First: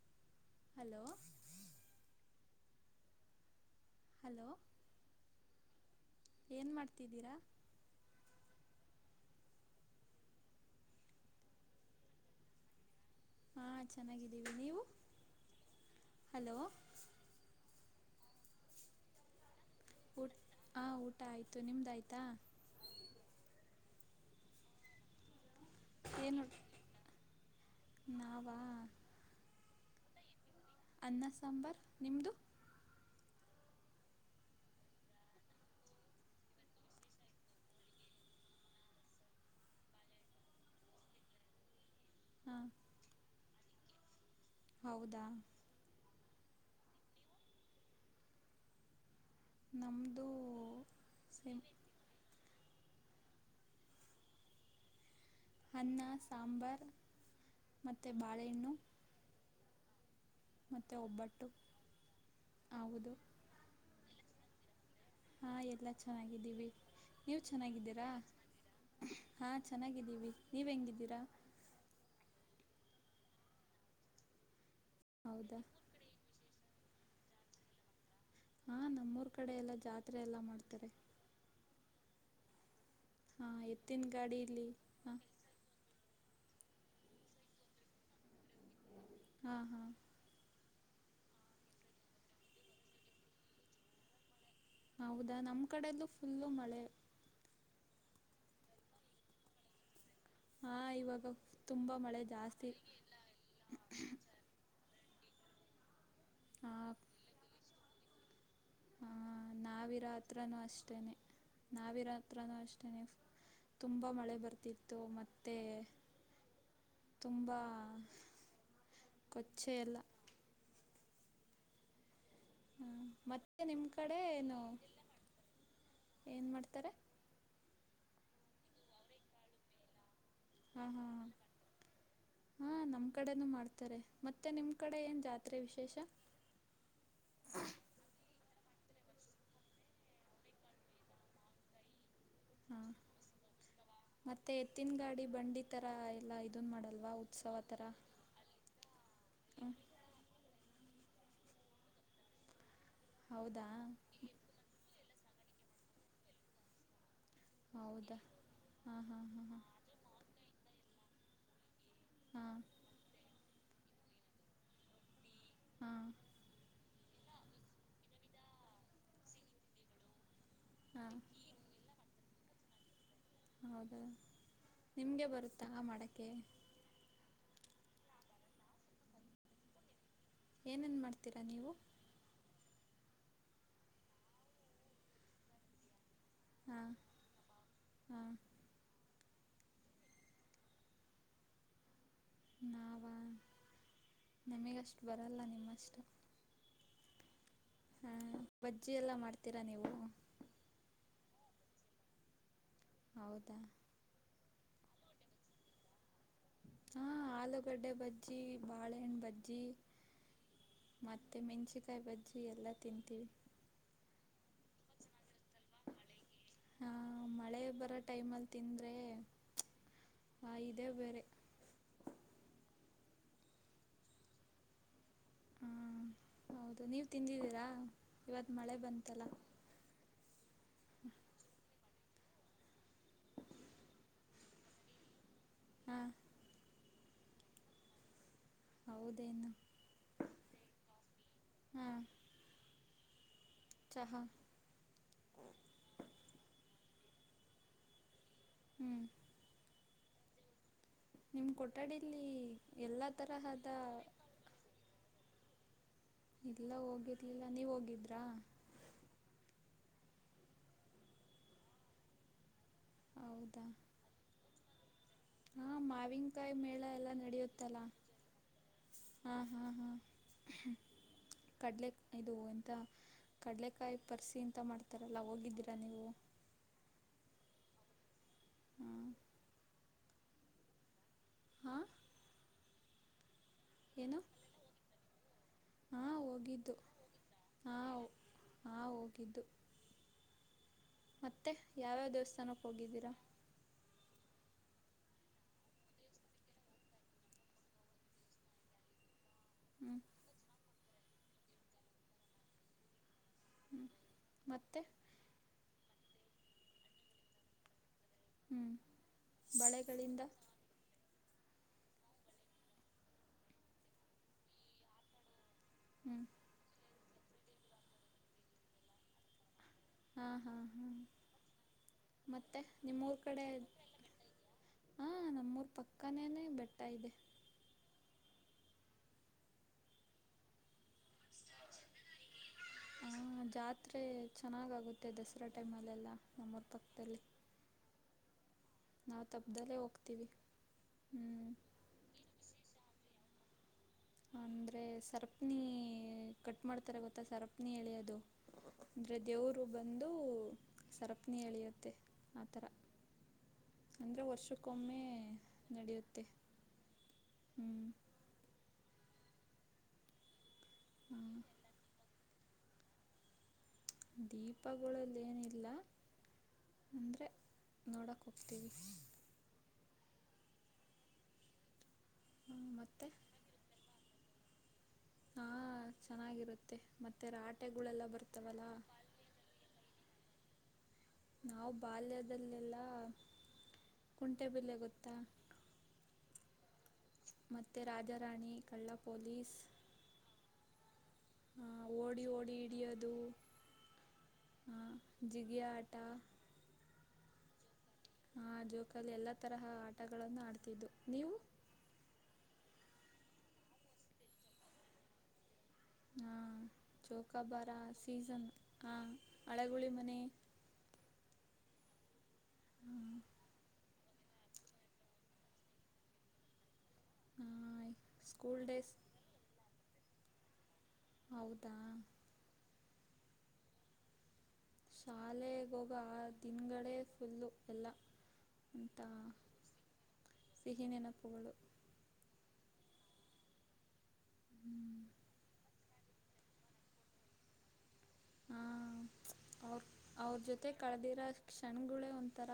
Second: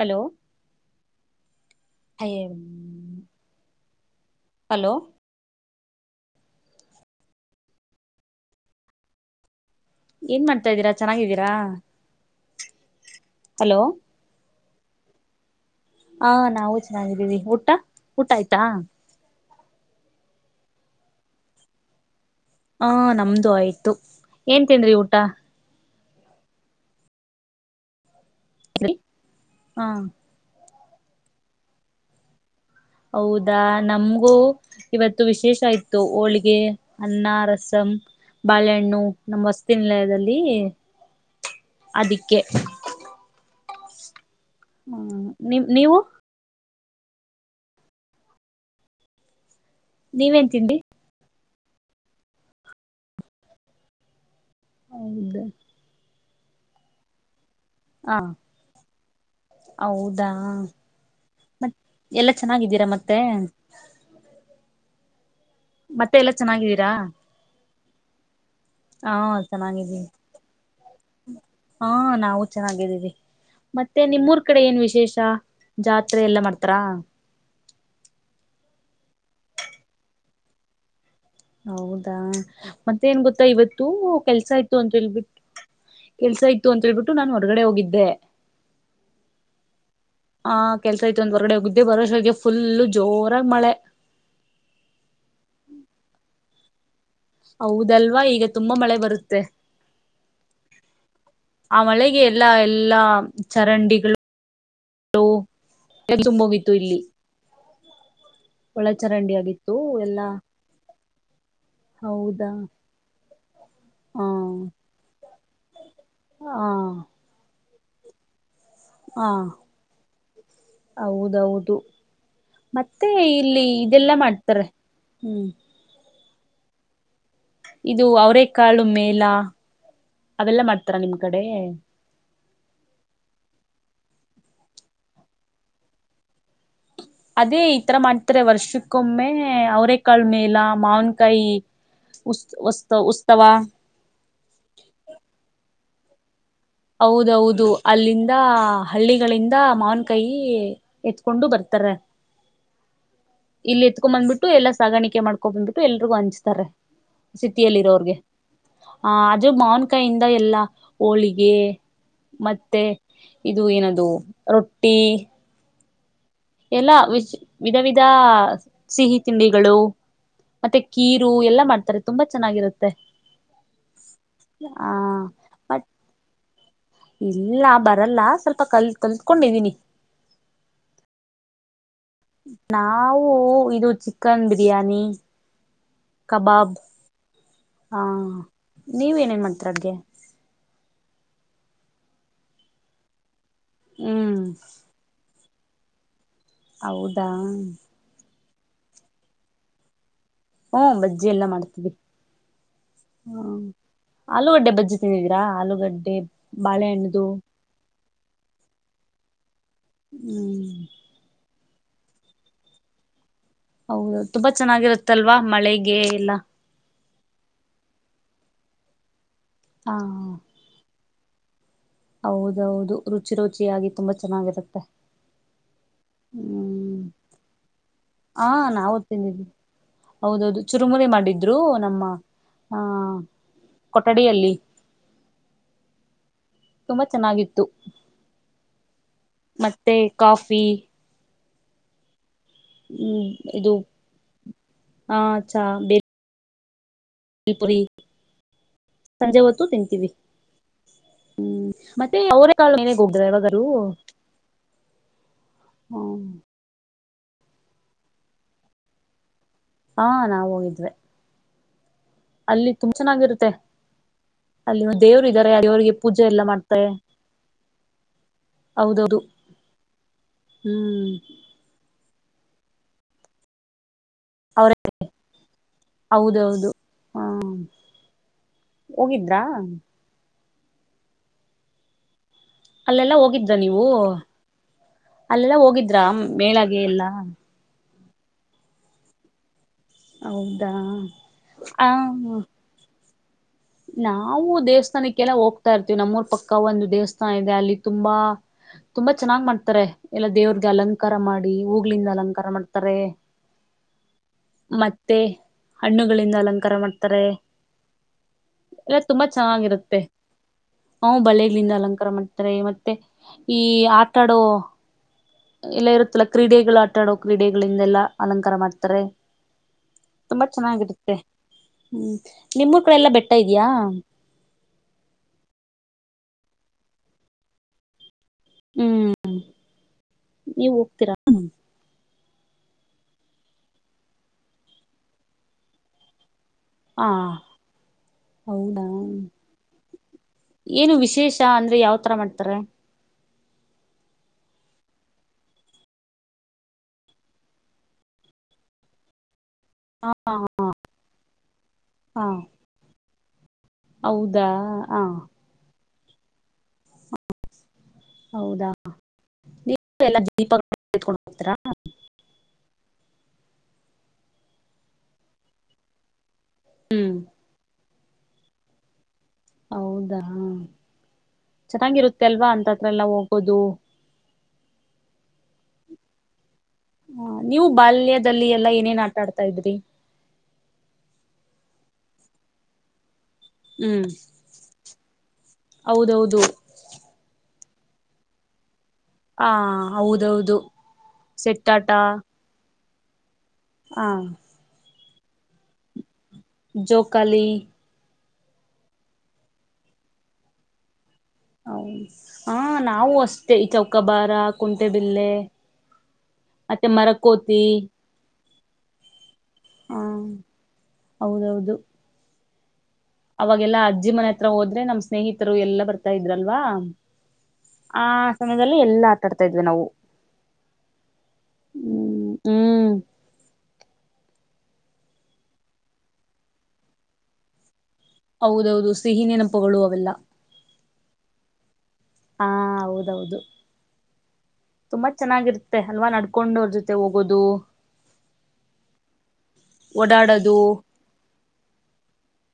Hello hello [unintelligible] hello hello ಏನ್ ಮಾಡ್ತಿದ್ದೀರಾ ಏನ್ ಮಾಡ್ತಾ ಇದ್ದೀರಾ ಚೆನ್ನಾಗಿದ್ದೀರಾ ಹಾ ಹಲೋ ಚೆನ್ನಾಗಿದ್ದೀವಿ ನೀವು ಹಾ ಹಲೋ ನಾವು ಚೆನ್ನಾಗಿದ್ದೀವಿ ಊಟ ಊಟ ಆಯ್ತಾ ಊಟ್ ಹಾಂ ಊಟ ಆಯಿತು ನಿಮ್ದಾಯ್ತಾ ಹ ನಮ್ದು ಆಯ್ತು ಏನ್ ತಿಂದ್ರಿ ಊಟ ಏನುೋ ನಾವ ಹಾ ಅನ್ನ ಸಾಂಬಾರ್ ನಿಮ್ಮದು ಹೌದಾ ನಮ್ಗೂ ಇವತ್ತು ವಿಶೇಷ ಇತ್ತು ಹೋಳಿಗೆ ಅನ್ನ ರಸಂ ಬಾಳೆಹಣ್ಣು ನಮ ಹೊಸ್ತಿಿನಲಯದಲ್ಲಿ ಅದಿಕ್ಕೆ ಹಾಂ ಹ್ಮ್ ಹೌದಾ ನಿ್ ನೀವು ನಮ್ಮದುೂ ನೀವೇನ್ ತಿಂಡಿ ಸೇಮ್ ಹೌದು ಅನ್ನ ಸಾಂಬಾರು ಮತ್ತು ಹ ಬಾಳೆಹಣ್ಣು ಹೌದಾ ಮತ್ತು ಒಬ್ಬಟ್ಟು ಮ ಎಲ್ಲ ಚೆನ್ನಾಗಿದ್ದೀರಾ ಹೌದು ಮತ್ತೆ ಹಾ ಎಲ್ಲ ಮತ್ತೆ ಎಲ್ಲಾ ಚೆನ್ನಾಗಿದ್ದೀವಿ ಚೆನ್ನಾಗಿದ್ದೀರಾ ನೀವು ಚೆನ್ನಾಗಿದ್ದೀರಾ ಹಾಂ ಚೆನ್ನಾಗಿದ್ದೀವಿ ನೀವು ಹೆಂಗಿದ್ದೀರಾ ಹಾ ನಾವು ಚೆನ್ನಾಗಿದ್ದೀವಿ ಮತ್ತೆ ನಿಮ್ಮೂರ್ ಕಡೆ ಏನ್ ವಿಶೇಷ ಹೌದಾ ಜಾತ್ರೆ ಎಲ್ಲ ಮಾಡ್ತಾರಾ ಹಾ ನಮ್ಮೂರ್ ಕಡೆ ಎಲ್ಲಾ ಜಾತ್ರೆ ಎಲ್ಲಾ ಮಾಡ್ತಾರೆ ಹೌದಾ ಮತ್ತೆ ಏನ್ ಗೊತ್ತಾ ಹಾ ಇವತ್ತು ಎತ್ತಿನ ಕೆಲ್ಸ ಗಾಡಿಲಿ ಆಯ್ತು ಅಂತ ಹಾ ಹೇಳ್ಬಿಟ್ಟು ಕೆಲ್ಸ ಇತ್ತು ಅಂತ ಹೇಳ್ಬಿಟ್ಟು ನಾನು ಹೊರಗಡೆ ಹೋಗಿದ್ದೆ ಹಾ ಹಾ ಆ ಕೆಲ್ಸ ಐತ್ ಒಂದ ಹೊರ್ಗಡೆ ಹಗ್ದೆ ಬರುವವಷಗೆ ಫುಲ್ಲು ಜೋರಾಗ ಮಳೆ ಹೌದಾ ನಮ್ಮ ಕಡಲ್ಲೂ ಫುಲ್ಲು ಮಳೆ ಹೌದಲ್ವಾ ಈಗ ತುಂಬಾ ಮಳೆ ಬರುತ್ತೆ ಹಾ ಇವಾಗ ಆ ತುಂಬ ಮಳೆಗೆ ಮಳೆ ಎಲ್ಲಾ ಜಾಸ್ತಿ ಎಲ್ಲಾ ಚರಂಡಿಗಳು ಎ ತುಂಬೋಗಿತ್ತು ಹಾ ಇಲ್ಲಿ ಒಳ ಚರಂಡಿ ಹ ಆಗಿತ್ತು ಎಲ್ಲಾ ನಾವಿರಾತ್ರನುೂ ಅಷ್ಟೇನೆ ಹೌದಾ ನಾವಿರಾತ್ರನುೂ ಅಷ್ಟೇನೆ ತುಂಬಾ ಹಾ ಮಳೆ ಬರ್ತಿತ್ತು ಮತ್ತೆ ಹಾ ತುಂಬಾ ಹಾ ಹೌದೌದು ಹಾಂ ಮತ್ತೆ ಮತ್ತು ಇಲ್ಲಿ ನಿಮ್ಮ ಇದೆಲ್ಲಾ ಮಾಡ್ತಾರೆ ಹ್ಮ್ ಏನ್ ಮಾಡ್ತಾರೆ ಇದು ಅವರೇ ಕಾಳು ಮೇಲ ಹ್ಮ ಹಾ ಹಾ ನಮ್ಮ್ ಕಡೆನೂ ಮಾಡ್ತಾರೆ ಮತ್ತೆ ನಿಮ್ ಕಡೆ ಏನ್ ಜಾತ್ರೆ ವಿಶೇಷ ಅದೇ ಈಥರ ಮಾಡ್ತಾರೆ ವರ್ಷಕ್ಕೊಮ್ಮೆ ಅವರ ಕಾಳ ಮೇಲ ಮಾವನ್ಕಾಯಿ ಉಸ್ ಹಾಂ ಉಸ್ತ ಉತ್ಸವ ಮತ್ತೆ ಎತ್ತಿನ ಗಾಡಿ ಬಂಡಿ ತರ ಎಲ್ಲ ಇದನ್ನ ಮಾಡಲ್ವಾ ಉತ್ಸವ ಹೌದೌದು ಥರ ಅಲ್ಲಿಂದ ಹಳ್ಳಿಗಳಿಂದ ಹ್ಞೂ ಮಾವನ್ ಕಾಯಿ ಎತ್ಕೊಂಡು ಬರ್ತಾರೆ ಹೌದಾ ಇಲ್ಲಿ ಎತ್ಕೊಂಡ್ ಬಂದ್ಬಿಟ್ಟು ಎಲ್ಲ ಸಾಗಾಣಿಕೆ ಮಾಡ್ಕೊಂಡ್ ಬಂದ್ಬಿಟ್ಟು ಎಲ್ರಿಗೂ ಹಂಚ್ತಾರೆ ಸಿಿತಿಯಲ್ಲಿ ಇರೋರ್ಗೆ ಹೌದಾ ಹಾಂ ಹ ಹಾಂ ಅಜು ಹಾಂ ಮನ್ ಕೈಯಿಂದ ಎಲ್ಲ ಹೋಳಿಗೆ ಹಾಂ ಮತ್ತೆ ಇದು ಏನದು ರೊಟ್ಟಿ ಹಾ ಎಲ್ಲಾ ವಿಧ ವಿಧ ಸಿಹಿ ತಿಂಡಿಗಳು ಮತ್ತೆ ಹಾಂ ಕೀರು ಎಲ್ಲಾ ಮಾಡ್ತಾರೆ ತುಂಬಾ ಚೆನ್ನಾಗಿರುತ್ತೆ ಹೌದಾ ಆ ನಿಮ್ಗೆ ಬರುತ್ತ ಬಟ್ ಮಾಡಕೆ ಇಲ್ಲ ಬರಲ್ಲ ಸ್ವಲ್ಪ ಕಲ್ತ್ ಕಲ್ತ್ಕೊಂಡಿದೀನಿ ಏನೇನ್ ಮಾಡ್ತೀರಾ ನೀವು ನಾವು ಇದು ಚಿಕನ್ ಬಿರಿಯಾನಿ ಕಬಾಬ್ ಹಾಂ ಹಾ ಹಾಂ ನೀವ ಏನೇನ್ ಮಾಡ್ತರ ಅದಗೆ [inaudible] ಹ್ಮ ನಮಗಷ್ಟು ಬರಲ್ಲ ನಿಮ್ಮಷ್ಟು ಹೌದಾ ಹಾ ಬಜ್ಜಿ ಎಲ್ಲಾ ಮಾಡ್ತೀರಾ ನೀವು ಹ್ಮ ಬಜ್ಜಿ ಎಲ್ಲ ಮಾಡ್ತವಿ ಹ್ಮ ಹೌದಾ ಆಲೂಗಡ್ಡೆ ಬಜ್ಜು ತಿಂದಿದಿರಾ ಆಲೂಗಡ್ಡೆ ಹಾ ಬಾಳೆಹಣ್ಣದು ಆಲೂಗಡ್ಡೆ ಬಜ್ಜಿ ಬಾಳೆಹಣ್ಣು ಬಜ್ಜಿ ಹ್ಮ್ ಮತ್ತು ಮೆಣಸಿಕಾಯಿ ಬಜ್ಜಿ ಎಲ್ಲ ತಿಂತೀವಿ ಹೌದು ತುಂಬಾ ಚೆನ್ನಾಗಿರುತ್ತಲ್ವಾ ಮಳೆಗೆ ಎಲ್ಲ ಹಾಂ ಮಳೆ ಬರೋ ಟೈಮಲ್ಲಿ ತಿಂದರೆ ಹಾ ಕಾಯದೆ ಬೇರೆ ಹೌದೌದು ರುಚಿ ರುಚಿಿಯಾಗಿಿ ತುಂಬಾ ಚೆನ್ನಾಗಿರುತ್ತೆ ಹಾಂ ಹೌದು ಹ್ಮ್ ನೀವ್ ತಿಂದಿದೀರಾ ಹಾ ಇವತ್ ಮಳೆ ನಾವು ಬಂತಲ್ಲ ತಿಂದಿದ್ವಿ ಹೌದೌದು ಚುರುಮುನೆ ಮಾಡಿದ್ರು ನಮ್ಮ ಹಾ ಕೊಠಡಿಯಲ್ಲಿ ಹಾ ತುಂಬಾ ಚೆನ್ನಾಗಿತ್ತು ಹೌದೇನು ಮತ್ತೆ ಕಾಫಿ ಹಾ ಹ್ಮ್ ಇದು ಚಹ ಹಾ ಅ ಚಾ ಬೇರೆ ಇಲ್ಪುರಿ ಹ್ಞೂ ಸಂಜೆ ಹೊತ್ತು ತಿಂತೀವಿ ನಿಮ್ಮ ಹ್ಮ್ ಮತ್ತೆ ಕೊಠಡಿಲಿ ಅವ ಮ ಎಲ್ಲ ಹೋಗ್ರ ಯಾವಾಗೂ ತರಹದ [inaudible] ಇಲ್ಲ ಹೋಗಿರ್ಲಿಲ್ಲ ನೀವು ಹೋಗಿದ್ರಾ ಹಾ ನಾವು ಹೋಗಿದ್ವೆ ಅಲ್ಲಿ ತುಂಬ ಚೆನ್ನಾಗಿರುತ್ತೆ. ಅಲ್ಲಿ ದೇವ್ರು ಇದ್ದಾರೆ ಹಾ ದೇವ್ರಿಗೆ ಪೂಜೆ ಎಲ್ಲಾ ಮಾವಿನಕಾಯಿ ಮೇಳ ಮಾಡ್ತಾರೆ ಎಲ್ಲ ನಡೆಯುತ್ತಲಾ. ಹೌದೌದು ಹಾ ಹಾ ಹ್ಅಂ ಹ್ಮ್ ಕಡಲೆ ಇದು ಎಂತ ಕಡಲೆಕಾಯಿ ಪರ್ಸಿ ಅಂತ ಅವ್ರ ಮಾಡ್ತಾರಲ್ಲ ಹೋಗಿದ್ದೀರಾ ನೀವು. ಹೌದೌದು. ಹಾ ಹಾಂ ಹೋಗಿದ್ರಾ. ಹಾಂ ಅಲ್ಲೆಲ್ಲ ಹೋಗಿದ್ರ ನೀವು ಏನು ಅಲ್ಲೆಲ್ಲ ಹೋಗಿದ್ರ ಮೇಳಾಗೆ ಎಲ್ಲಾ. ಹಾ ಹೋ ಹಾ ಹೋಗಿದ್ದು. ಹೌದಾ ಮತ್ತೆ ಆ ಯಾವ್ಯಾವ ದೇವಸ್ಥಾನಕ್ಕೆ ಹೋಗಿದ್ದೀರಾ. ನಾವು ದೇವಸ್ಥಾನಕ್ಕೆಲ್ಲ ಹೋಗ್ತಾ ಇರ್ತೀವಿ ನಮ್ಮೂರ್ ಪಕ್ಕ ಒಂದು ದೇವಸ್ಥಾನ ಇದೆ ಅಲ್ಲಿ ತುಂಬಾ. ತುಂಬಾ ಚೆನ್ನಾಗ್ ಮಾಡ್ತಾರೆ ಹ್ಞೂ ಎಲ್ಲಾ ದೇವ್ರಗೆ ಅಲಂಕಾರ ಮಾಡಿ ಹೂಗ್ಲಿಂದ ಅಲಂಕಾರ ಮಾಡ್ತಾರೆ. ಹ್ಞೂ ಮತ್ತೆ ಹಣ್ಣುಗಳಿಂದ ಅಲಂಕಾರ ಮಾಡ್ತಾರೆ. ಹ್ಞೂ ಎಲ್ಲ ತುಂಬಾ ಚೆನ್ನಾಗಿರುತ್ತೆ. ಬಳೆಗಳಿಂದ ಹ್ ಬಳೇಲಿಂದ ಅಲಂಕಾರ ಮಾಡ್ತಾರೆ ಮತ್ತೆ ಈ ಆಟಾಡೋ. ಎಲ್ಲ ಹ್ಞೂ ಇರುತ್ತಲ್ಲ ಕ್ರೀಡೆಗಳು ಆಟ ಆಡೋ ಕ್ರೀಡೆಗಳಿಂದೆಲ್ಲಾ ಅಲಂಕಾರ ಮಾಡ್ತಾರೆ. ಹಾಂ ತುಂಬಾ ಹಾಂ ಹಾಂ ಚೆನ್ನಾಗಿರುತ್ತೆ. ಹ್ಮ್ ಮತ್ತೆ ನಿಮ್ಮೂ ಕಡೆ ಎಲ್ಲಾ ಬೆಟ್ಟ ಇದ್ಯಾ. ಹಾ ನಮ್ಮೂರ್ ಪಕ್ಕನೇನೆ ಬೆಟ್ಟ ಇದೆ. ಹ್ಮ್ ನೀವ್ ಹೋಗ್ತೀರಾ. ಜಾತ್ರೆ ಚೆನ್ನಾಗಾಗುತ್ತೆ ದಸರಾ ಟೈಮಲ್ಲೆಲ್ಲ ನಮ್ಮರ ಪಕ್ಕ್ ಹಾ ಹೌದಾ. ನಾವು ತಪ್ಪ್ದಲ್ಲೇ ಹೋಗ್ತೀವಿ. ಏನು ವಿಶೇಷ ಹ್ಞೂ ಅಂದ್ರೆ ಯಾವ ತರ ಮಾಡ್ತಾರೆ. ಅಂದರೆ ಸರಪ್ನಿ ಕಟ್ ಮಾಡ್ತಾರೆ ಗೊತ್ತಾ ಸರಪ್ನಿ ಎಳೆಯೋದು. ಅಂದರೆ ದೇವರು ಬಂದು ಹ ಸರಪ್ನಿ ಎಳೆಯುತ್ತೆ ಹ ಆ ಥರ. ಅಂದ್ರೆ ಹೌದಾ ಹ ವರ್ಷಕ್ಕೊಮ್ಮೆ ನಡೆಯುತ್ತೆ ಹ್ಮ್. ಹೌದಾ ನೀವು ಎಲ್ಲಾ ದೀಪ ಎತ್ಕೊಂಡು ಹಾಂ ಹೋಗ್ತಿರಾ. ದೀಪಗುಳಲ್ಲಿ ಏನಿಲ್ಲ. ಹ್ಮ್ ಅಂದರೆ ನೋಡಕ್ಕೆ ಹೋಗ್ತೀವಿ. ಹೌದಾ ಚೆನ್ನಾಗಿರುತ್ತೆ ಅಲ್ವಾ ಅಂತತ್ರಲ್ಲ್ ಎಲ್ಲ ಮತ್ತು ಹೋಗೋದು. ಹಾ ಚೆನ್ನಾಗಿರುತ್ತೆ. ಮತ್ತು ಹಾ ನೀವು ರಾಟೆಗಳೆಲ್ಲ ಬಾಲ್ಯದಲ್ಲಿ ಬರ್ತಾವಲ್ಲ ಎಲ್ಲಾ ಏನೇನ್ ಆಟ ಆಡ್ತಾ ಇದ್ರಿ. ನಾವು ಬಾಲ್ಯದಲ್ಲೆಲ್ಲ. ಹ್ಮ್ ಕುಂಟೆ ಬಿಲ್ಲೆ ಗೊತ್ತಾ. ಹೌದೌದು. ಮತ್ತೆ ರಾಜಾರಾಣಿ ಕಳ್ಳಪ್ ಹ ಪೊಲೀಸ್ ಹೌದೌದು ಹ ಸೆಟ್ಟಾಟ ಓಡಿ ಓಡಿ ಹಿಡಿಯೋದು. ಹಾ ಹಾ ಜಿಗಿಯ ಆಟಾ. ಜೋಕಾಲಿ. ಆ ಜೋಕಲ್ಲಿ ಎಲ್ಲಾ ತರಹ ಆಟಗಳನ್ನು ಆಡ್ತಿದ್ದು ನೀವು. ಹೌ ಹ ನಾವು ಅಷ್ಟೇ ಈ ಚೌಕಾಬಾರ ಕುಂಟೆಬಿಲ್ಲೆ. ಹಾಂ ಮತ್ತೆ ಮರಕೋತಿ ಚೌಕಾಬಾರ ಸೀಸನ್ ಹಂ ಹಳಗುಳಿ ಹ ಮನೆ ಹೌದೌದು ಹು ಅವಾಗೆಲ್ಲಾ ಅಜ್ಜಿ ಮನೆ ಹತ್ರ ಹೋದ್ರೆ ನಮ್ ಸ್ನೇಹಿತರು ಎಲ್ಲಾ ಬರ್ತಾ ಇದ್ರಲ್ವಾ ಹಾಂ ಆ ಸ್ಕೂಲ್ ಸಮಯದಲ್ಲಿ ಡೇಸ್ ಎಲ್ಲಾ ಆಟಾಡ್ತಾ ಇದ್ವಿ ನಾವು ಹೌದಾ ಹ್ಮ್ ಹ್ಮ್ ಶಾಲೆಗೋಗ ದಿನಗಳೆ ಫುಲ್ಲು ಎಲ್ಲ ಹೌದೌದು ಅಂತ ಸಿಹಿ ನೆನಪಗಳು ಅವೆಲ್ಲ ಸಿಹಿ ನೆನಪುಗಳು ಹಾ ಹೌದೌದು ತುಂಬಾ ಚೆನ್ನಾಗಿರ್ ಮೆ ಹಲ್ವ ನಡ್ಕೊಂಡ್ ಅವ್ರ ಜೊತೆ ಹೋಗೋದು ಹಾ ಅವ್ರ ಅವ್ರ ಓಡಾಡೋದು ಜೊತೆ ಕಳೆದಿರ ಕ್ಷಣ್ಗಳೇ ಒಂಥರ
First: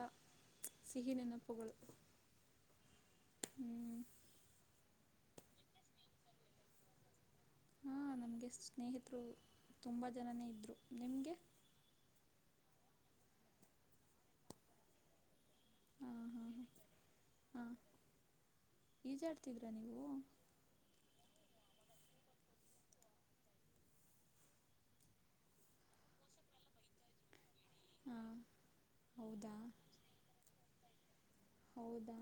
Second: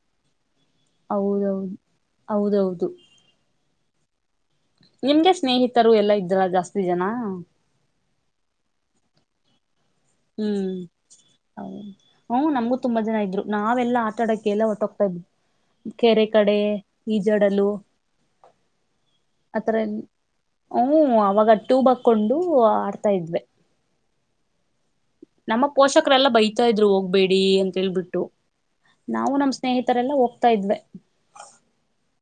ಸಿಹಿ ನೆನಪುಗಳು ಹೌದೌದು ಹೌದೌದು ಹಾಂ ನಿಮ್ಗೆ ಸ್ನೇಹಿತರು ಎಲ್ಲಾ ಇದ್ದಾರ ಜಾಸ್ತಿ ಜನ ನಮಗೆ ಸ್ನೇಹಿತರು ತುಂಬ ಜನನೇ ಇದ್ರು ನಿಮಗೆ ಹ ಹ್ಮ್ ನಮ್ಗೂ ತುಂಬಾ ಜನ ಇದ್ರು ನಾವೆಲ್ಲಾ ಆಟ ಆಡಕ್ಕೆ ಎಲ್ಲ ಹೋಟ್ಟೋಗ್ತಾ ಇದವಿ ಕೆರೆ ಹಾಂ ಹಾಂ ಕಡೆ ಹಾಂ ಈಜಡಲು ಹಾಂ ಈಜಾಡ್ತಿದ್ರಾ ಆತರ ನೀವು ಎ ಹ ಅವಾಗ ಟೂಬ ಹಾಕೊಂಡು ಆಡ್ತಾ ಇದ್ವೆ ನಮ್ಮ ಪೋಷಕರೆಲ್ಲ ಬೈತಾ ಇದ್ರು ಹೋಗ್ಬೇಡಿ ಅಂತ ಹೇಳ್ಬಿಟ್ಟು ಹಾಂ ನಾವು ನಮ್ಮ್ ಹೌದಾ ಸ್ನೇಹಿತ ತರೆಲ್ಲ ಹೋಗ್ತಾ ಇದ್ವೆ ಹೌದಾ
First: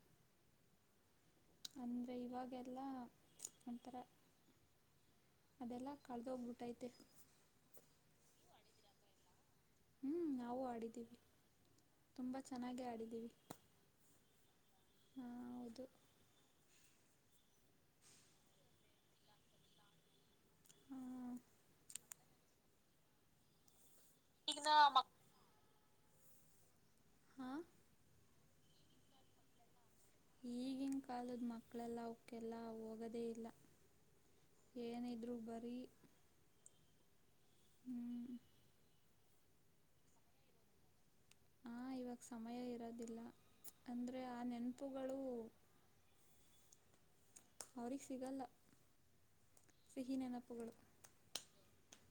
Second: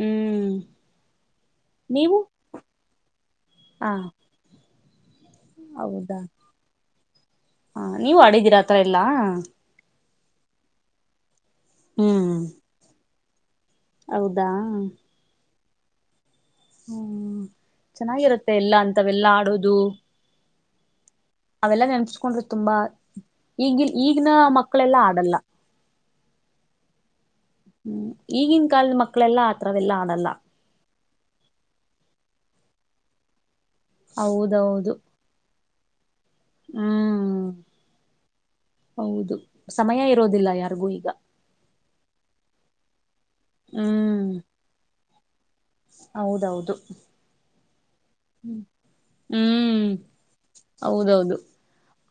ಹ್ಮ್ ಅಂದ್ರೆ ನೀವು ಇವಾಗೆಲ್ಲ ಹ ಒಂತರ ಅದೆಲ್ಲ ಕಳೆದ ಹೋಗ್ಬಿಟ್ಟೈತೆ ಹಾ ನೀವು ಆಡಿದ್ದೀರಾ ಆತರ ಎಲ್ಲಾ ಹ್ಮ್ ನಾವು ಆಡಿದೀವಿ ಹ್ಮ್ ತುಂಬಾ ಚೆನ್ನಾಗೆ ಆಡಿದ್ದೀವಿ ಹೌದಾ ಹ ಹೌದು ಹ್ಮ್ ಚೆನ್ನಾಗಿರುತ್ತೆ ಎಲ್ಲ ಅಂತವೆಲ್ಲಾ ಆಡೋದು ಹ್ಮ ಅವೆಲ್ಲಾ ನೆನಸ್ಕೊಂಡ್ರೆ ತುಂಬಾ ಈಗ ಈಗಿನ ಮಕ್ಕಳೆಲ್ಲಾ ಆಡಲ್ಲ ಹಾ ಹ್ಮ್ ಈಗಿನ ಕಾಲದ ಮಕ್ಕಳೆಲ್ಲಾ ಆತರವೆಲ್ಲಾ ಆಡಲ್ಲ ಈಗಿನ ಕಾಲದ ಮಕ್ಕಳೆಲ್ಲ ಅವಕ್ಕೆಲ್ಲ ಹೋಗದೇ ಇಲ್ಲ ಹೌದೌದು ಏನ ಇದ್ರು ಬರೀ ಹ್ಮ ಹ್ಮ್ ಹೌದು ಸಮಯ ಇರೋದಿಲ್ಲ ಯಾರಿಗೂ ಈಗ ಹಾಂ ಇವಾಗ ಸಮಯ ಇರೋದಿಲ್ಲ ಅಂದರೆ ಹ್ಮ್ ಆ ನೆನಪುಗಳು ಹೌದೌದು ಅವ್ರಿಗೆ ಸಿಗಲ್ಲ ಹ್ಮ್ ಸಿಹಿ ನೆನಪುಗಳು ಹೌದೌದು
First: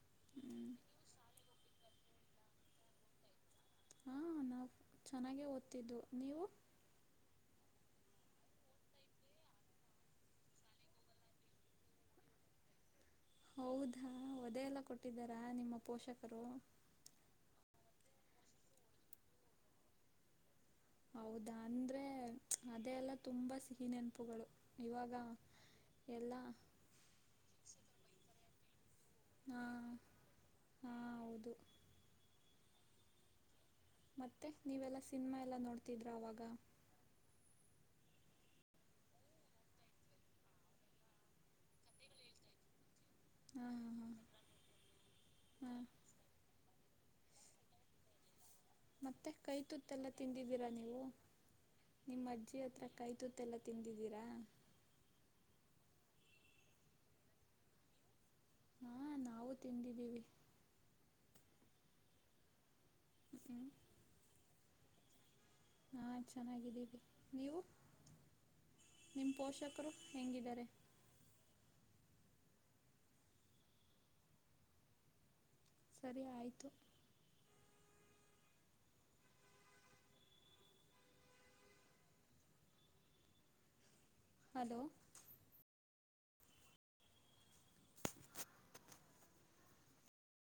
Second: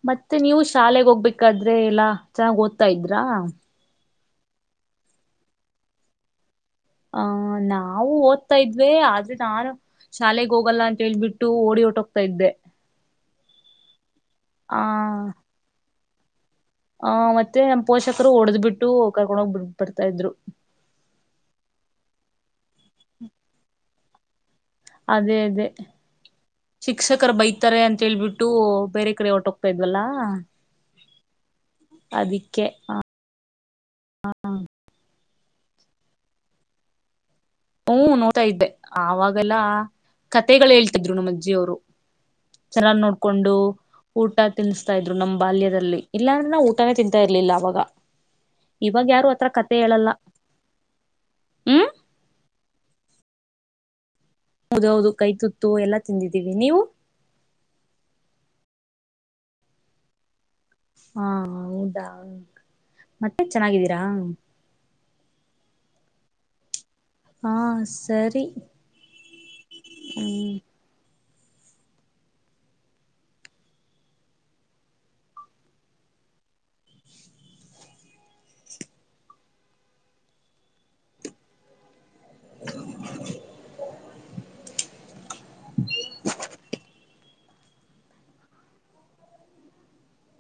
ಮತ್ತೆ ನೀವು ಹ್ಞೂ ಶಾಲೆಗ್ ಹೋಗ್ಬೇಕಾದ್ರೆ ಎಲ್ಲಾ ಚೆನ್ನಾಗ್ ಓದ್ತಾ ಇದ್ರಾ ಚೆನ್ನಾಗೆ ಓದ್ತಿದ್ದು ನೀವು ಹ ನಾವು ಓದ್ತಾ ಇದ್ವಿ ಆದ್ರೆ ನಾನು ಶಾಲೆಗೆ ಹೋಗಲ್ಲ ಅಂತ ಹೇಳ್ಬಿಟ್ಟು ಓಡಿ ಒಟೋಗ್ತಾ ಇದ್ದೆ. ಹೌದಾ ಒದೆ ಎಲ್ಲಾ ಆ ಕೊಟ್ಟಿದ್ದಾರಾ ನಿಮ್ಮ ಪೋಷಕರು. ಆ ಮತ್ತೆ ನಮ್ಮ ಪೋಷಕರು ಒಡೆದ್ ಬಿಟ್ಟು ಕರ್ಕೊಂಡು ಹೋಗ್ ಬಿಡ್ಬಡ್ತಾ ಇದ್ರು. ಹೌದಾ ಅಂದ್ರೆ ಅದೆ ಎಲ್ಲ ತುಂಬಾ ಸಿಹಿ ನೆನಪುಗಳು. ಇವಾಗ ಅದೇ ಅದೇ ಎಲ್ಲ ಶಿಕ್ಷಕರು ಬೈತಾರೆ ಅಂತೇಳ್ಬಿಟ್ಟು ಬೇರೆ ಕಡೆ ಹೊಟ್ಟೊಗ್ತಾ ಇದ್ವಲ್ಲ. ಹಾ ಹೌದು ಅದಿಕ್ಕೆ ಹ ಮತ್ತೆ ನೀವೆಲ್ಲಾ ಸಿನಿಮಾ ಎಲ್ಲಾ ನೋಡ್ತಿದ್ರಾ ಅವಾಗ. ಹ್ಮ ನೋಡ್ತಾ ಇದ್ದೆ ಆವಾಗೆಲ್ಲ ಕತೆಗಳು ಹೇಳ್ತಿದ್ರು ನಮ್ಮ ಅಜ್ಜಿಯವರು. ಚೆನ್ನಾಗಿ ನೋಡ್ಕೊಂಡು ಹಾಂ ಹಾಂ ಹಾಂ ಊಟ್ ಟ ತಿನಿಸ್ತಾ ಇದ್ರು ನಮ್ಮ್ ಹಾಂ ಬಾಲ್ಯದಲ್ಲಿ ಇಲ್ಲಾಂದ್ರೆ ನಾ ಊಟಾನೇ ತಿಂತಾ ಇರ್ಲಿಲ್ಲ ಅವಾಗ. ಇವಾಗ ಯಾರು ಮತ್ತೆ ಆತರ ಕೈ ಕತೆ ತುತ್ತೆಲ್ಲ ಹೇಳಲ್ಲ ತಿಂದಿದ್ದೀರಾ ನೀವು. ಹ್ಮ್ ನಿಮ್ಮ ಅಜ್ಜಿ ಹತ್ರ ಕೈ ತೂತೆಲ್ಲ ತಿಂದಿದ್ದೀರಾ. ಹೌದೌದು ಕೈ ತುತ್ತು ಎಲ್ಲಾ ತಿಂದಿದ್ದೀವಿ ನೀವು. ಹಾ ನಾವು ತಿಂದಿದ್ದೀವಿ. ಹಾ ಹೌದಾ ಮತ್ತೆ ಹ್ಮ್. ಚೆನ್ನಾಗಿದ್ದೀರಾ. ಹಾ ಚೆನ್ನಾಗಿದ್ದೀವಿ ಹಾ ನೀವು ಸರಿ ನಿಮ್ ಪೋಷಕರು ಹ್ಮ್ ಹೆಂಗಿದ್ದಾರೆ. ಸರಿ ಆಯ್ತು ಹ ಹಲೋ [unintelligible]